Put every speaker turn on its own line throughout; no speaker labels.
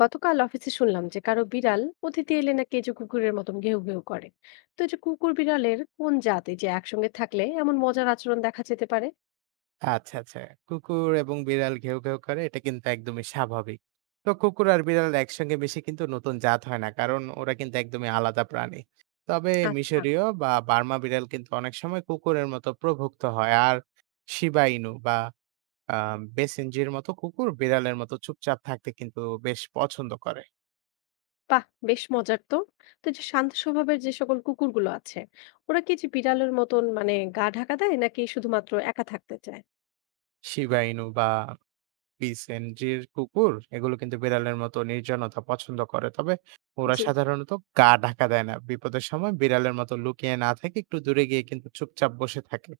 গতকাল অফিসে শুনলাম যে কারো বিড়াল অতিথি এলে নাকি এই যে কুকুরের মতন ঘেউ ঘেউ করে। তো এই যে কুকুর বিড়ালের কোন জাত এই যে একসঙ্গে থাকলে এমন মজার আচরণ দেখা যেতে পারে?
আচ্ছা, আচ্ছা। কুকুর এবং বিড়াল ঘেউ, ঘেউ করে এটা কিন্তু একদমই স্বাভাবিক। তো কুকুর আর বিড়াল একসঙ্গে বেশি কিন্তু নতুন জাত হয় না। কারণ ওরা কিন্তু একদমই আলাদা প্রাণী। তবে
আচ্ছা।
মিশরীয় বা বার্মা বিড়াল কিন্তু অনেক সময় কুকুরের মতো প্রভুক্ত হয়। আর শিবা ইনু বা আ বেসেনজির মতো কুকুর বিড়ালের মতো চুপচাপ থাকতে কিন্তু বেশ পছন্দ করে।
বাহ, বেশ মজার তো। তো এই যে শান্ত স্বভাবের যে সকল কুকুরগুলো আছে, ওরা কি যে বিড়ালের মতন মানে গা ঢাকা দেয় নাকি শুধুমাত্র একা থাকতে চায়?
শিবা ইনু বা পিসেনজির কুকুর এগুলো কিন্তু বিড়ালের মতো নির্জনতা পছন্দ করে, তবে ওরা
জি।
সাধারণত গা ঢাকা দেয় না, বিপদের সময় বিড়ালের মতো লুকিয়ে না থাকে, একটু দূরে গিয়ে কিন্তু চুপচাপ বসে থাকে।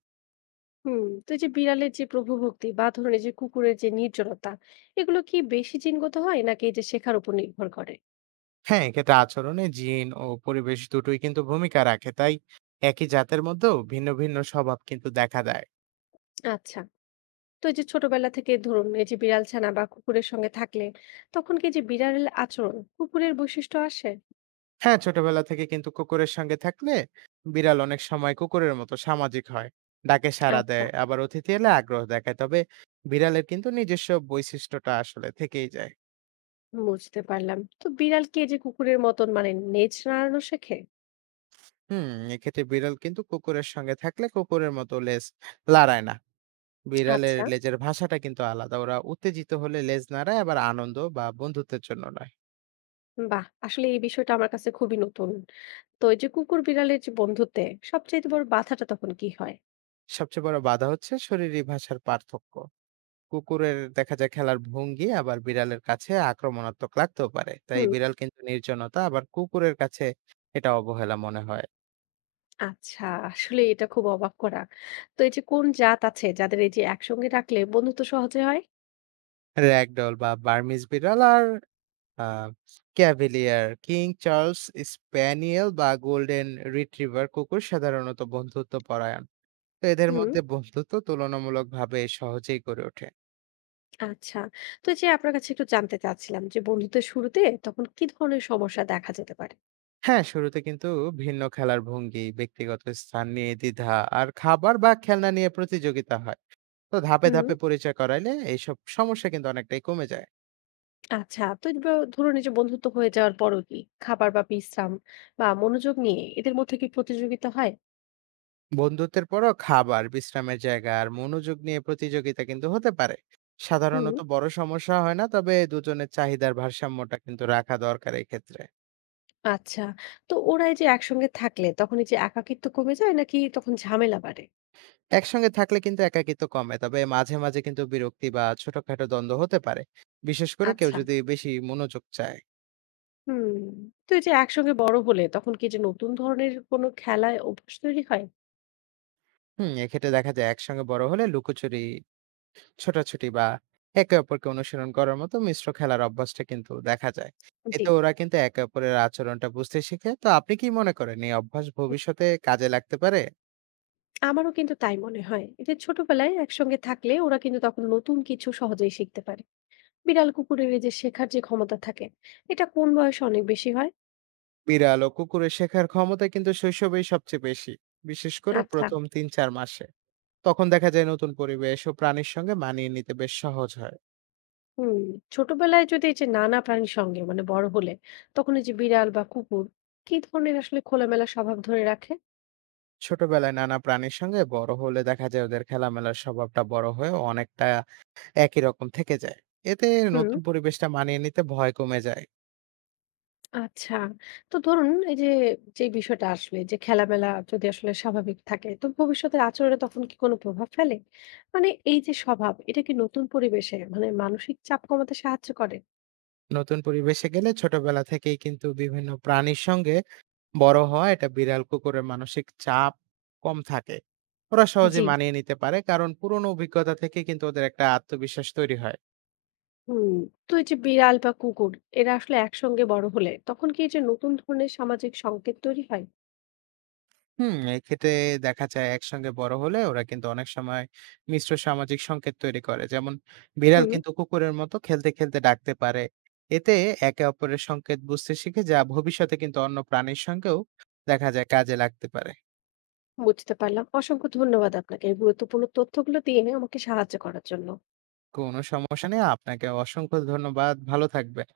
হুম, তো এই যে বিড়ালের যে প্রভুভক্তি বা ধরুন এই যে কুকুরের যে নির্জনতা, এগুলো কি বেশি জিনগত হয় নাকি এই যে শেখার উপর নির্ভর করে?
হ্যাঁ, এক্ষেত্রে আচরণে জিন ও পরিবেশ দুটোই কিন্তু ভূমিকা রাখে, তাই একই জাতের মধ্যেও ভিন্ন ভিন্ন স্বভাব কিন্তু দেখা দেয়।
আচ্ছা। তো এই যে ছোটবেলা থেকে ধরুন এই যে বিড়াল ছানা বা কুকুরের সঙ্গে থাকলে, তখন কি যে বিড়ালের আচরণ কুকুরের বৈশিষ্ট্য আসে?
হ্যাঁ, ছোটবেলা থেকে কিন্তু কুকুরের সঙ্গে থাকলে বিড়াল অনেক সময় কুকুরের মতো সামাজিক হয়, ডাকে সাড়া
আচ্ছা,
দেয়, আবার অতিথি এলে আগ্রহ দেখায়, তবে বিড়ালের কিন্তু নিজস্ব বৈশিষ্ট্যটা আসলে থেকেই যায়।
বুঝতে পারলাম। তো বিড়াল কি এই যে কুকুরের মতন মানে নেজ নাড়ানো শেখে?
হুম, এক্ষেত্রে বিড়াল কিন্তু কুকুরের সঙ্গে থাকলে কুকুরের মতো লেজ লাড়ায় না। বিড়ালের
আচ্ছা।
লেজের ভাষাটা কিন্তু আলাদা, ওরা উত্তেজিত হলে লেজ নাড়ায়, আবার আনন্দ বা বন্ধুত্বের জন্য নয়।
বাহ, আসলে এই বিষয়টা আমার কাছে খুবই নতুন। তো এই যে কুকুর বিড়ালের যে বন্ধুত্বে সবচেয়ে বড় বাধাটা তখন কি হয়?
সবচেয়ে বড় বাধা হচ্ছে শরীরী ভাষার পার্থক্য। কুকুরের দেখা যায় খেলার ভঙ্গি আবার বিড়ালের কাছে আক্রমণাত্মক লাগতেও পারে, তাই
হুম।
বিড়াল কিন্তু নির্জনতা আবার কুকুরের কাছে এটা অবহেলা মনে হয়।
আচ্ছা, আসলে এটা খুব অবাক করা। তো এই যে কোন জাত আছে যাদের এই যে একসঙ্গে রাখলে বন্ধুত্ব সহজে হয়?
র্যাগডল বা বার্মিজ বিড়াল আর আ ক্যাভেলিয়ার, কিং চার্লস স্প্যানিয়েল বা গোল্ডেন রিট্রিভার কুকুর সাধারণত বন্ধুত্বপরায়ণ। তো এদের
হুম।
মধ্যে বন্ধুত্ব তুলনামূলকভাবে সহজেই গড়ে ওঠে।
আচ্ছা। তো এই যে আপনার কাছে একটু জানতে চাচ্ছিলাম যে বন্ধুত্বের শুরুতে তখন কি ধরনের সমস্যা দেখা যেতে পারে?
হ্যাঁ, শুরুতে কিন্তু ভিন্ন খেলার ভঙ্গি, ব্যক্তিগত স্থান নিয়ে দ্বিধা আর খাবার বা খেলনা নিয়ে প্রতিযোগিতা হয়। তো ধাপে,
হুম।
ধাপে পরিচয় করাইলে এইসব সমস্যা কিন্তু অনেকটাই কমে যায়।
আচ্ছা। তো ব ধরুন এই যে বন্ধুত্ব হয়ে যাওয়ার পরও কি খাবার বা বিশ্রাম বা মনোযোগ নিয়ে এদের মধ্যে কি প্রতিযোগিতা হয়?
বন্ধুত্বের পরও খাবার, বিশ্রামের জায়গা আর মনোযোগ নিয়ে প্রতিযোগিতা কিন্তু হতে পারে।
হুম।
সাধারণত বড় সমস্যা হয় না, তবে দুজনের চাহিদার ভারসাম্যটা কিন্তু রাখা দরকার এক্ষেত্রে।
আচ্ছা। তো ওরা এই যে একসঙ্গে থাকলে তখন এই যে একাকিত্ব কমে যায় নাকি তখন ঝামেলা বাড়ে?
একসঙ্গে থাকলে কিন্তু একাকিত্ব কমে, তবে মাঝে, মাঝে কিন্তু বিরক্তি বা ছোটখাটো দ্বন্দ্ব হতে পারে। বিশেষ করে কেউ
আচ্ছা।
যদি বেশি মনোযোগ চায়।
হুম। তো এই যে একসঙ্গে বড় হলে তখন কি যে নতুন ধরনের কোনো খেলায় অভ্যাস তৈরি হয়?
হুম, এক্ষেত্রে দেখা যায় একসঙ্গে বড় হলে লুকোচুরি, ছোটাছুটি বা একে অপরকে অনুসরণ করার মতো মিশ্র খেলার অভ্যাসটা কিন্তু দেখা যায়।
জি।
এতে ওরা কিন্তু একে অপরের আচরণটা বুঝতে শিখে। তো আপনি কি মনে করেন এই অভ্যাস ভবিষ্যতে কাজে লাগতে পারে?
আমারও কিন্তু তাই মনে হয়, এতে ছোটবেলায় একসঙ্গে থাকলে ওরা কিন্তু তখন নতুন কিছু সহজেই শিখতে পারে। বিড়াল কুকুরের এই যে শেখার যে ক্ষমতা থাকে, এটা কোন বয়সে অনেক বেশি হয়?
বিড়াল ও কুকুরের শেখার ক্ষমতা কিন্তু শৈশবেই সবচেয়ে বেশি। বিশেষ করে
আচ্ছা।
প্রথম ৩-৪ মাসে। তখন দেখা যায় নতুন পরিবেশ ও প্রাণীর সঙ্গে মানিয়ে নিতে বেশ সহজ হয়।
হুম, ছোটবেলায় যদি এই যে নানা প্রাণীর সঙ্গে মানে বড় হলে, তখন এই যে বিড়াল বা কুকুর কি ধরনের আসলে খোলামেলা স্বভাব ধরে রাখে?
ছোটবেলায় নানা প্রাণীর সঙ্গে বড় হলে দেখা যায় ওদের খেলামেলার স্বভাবটা বড় হয়েও অনেকটা একই রকম থেকে যায়। এতে
হুম।
নতুন পরিবেশটা মানিয়ে নিতে ভয় কমে যায়।
আচ্ছা। তো ধরুন এই যে, যেই বিষয়টা আসলে যে, খেলামেলা যদি আসলে স্বাভাবিক থাকে, তো ভবিষ্যতের আচরণে তখন কি কোনো প্রভাব ফেলে? মানে এই যে, স্বভাব এটা কি নতুন পরিবেশে মানে মানসিক চাপ কমাতে সাহায্য করে?
নতুন পরিবেশে গেলে ছোটবেলা থেকেই কিন্তু বিভিন্ন প্রাণীর সঙ্গে বড় হওয়া, এটা বিড়াল কুকুরের মানসিক চাপ কম থাকে, ওরা সহজে
জি।
মানিয়ে নিতে পারে, কারণ পুরনো অভিজ্ঞতা থেকে কিন্তু ওদের একটা আত্মবিশ্বাস তৈরি হয়।
হুম। তো এই যে, বিড়াল বা কুকুর এরা আসলে একসঙ্গে বড় হলে তখন কি এই যে, নতুন ধরনের সামাজিক সংকেত তৈরি হয়?
হুম, এক্ষেত্রে দেখা যায় একসঙ্গে বড় হলে ওরা কিন্তু অনেক সময় মিশ্র সামাজিক সংকেত তৈরি করে, যেমন বিড়াল
হুম,
কিন্তু কুকুরের মতো খেলতে খেলতে ডাকতে পারে। এতে একে অপরের সংকেত বুঝতে শিখে, যা ভবিষ্যতে কিন্তু অন্য প্রাণীর সঙ্গেও দেখা যায় কাজে লাগতে পারে।
বুঝতে পারলাম। অসংখ্য ধন্যবাদ আপনাকে এই গুরুত্বপূর্ণ তথ্যগুলো দিয়ে আমাকে সাহায্য করার জন্য।
কোনো সমস্যা নেই। আপনাকে অসংখ্য ধন্যবাদ। ভালো থাকবেন।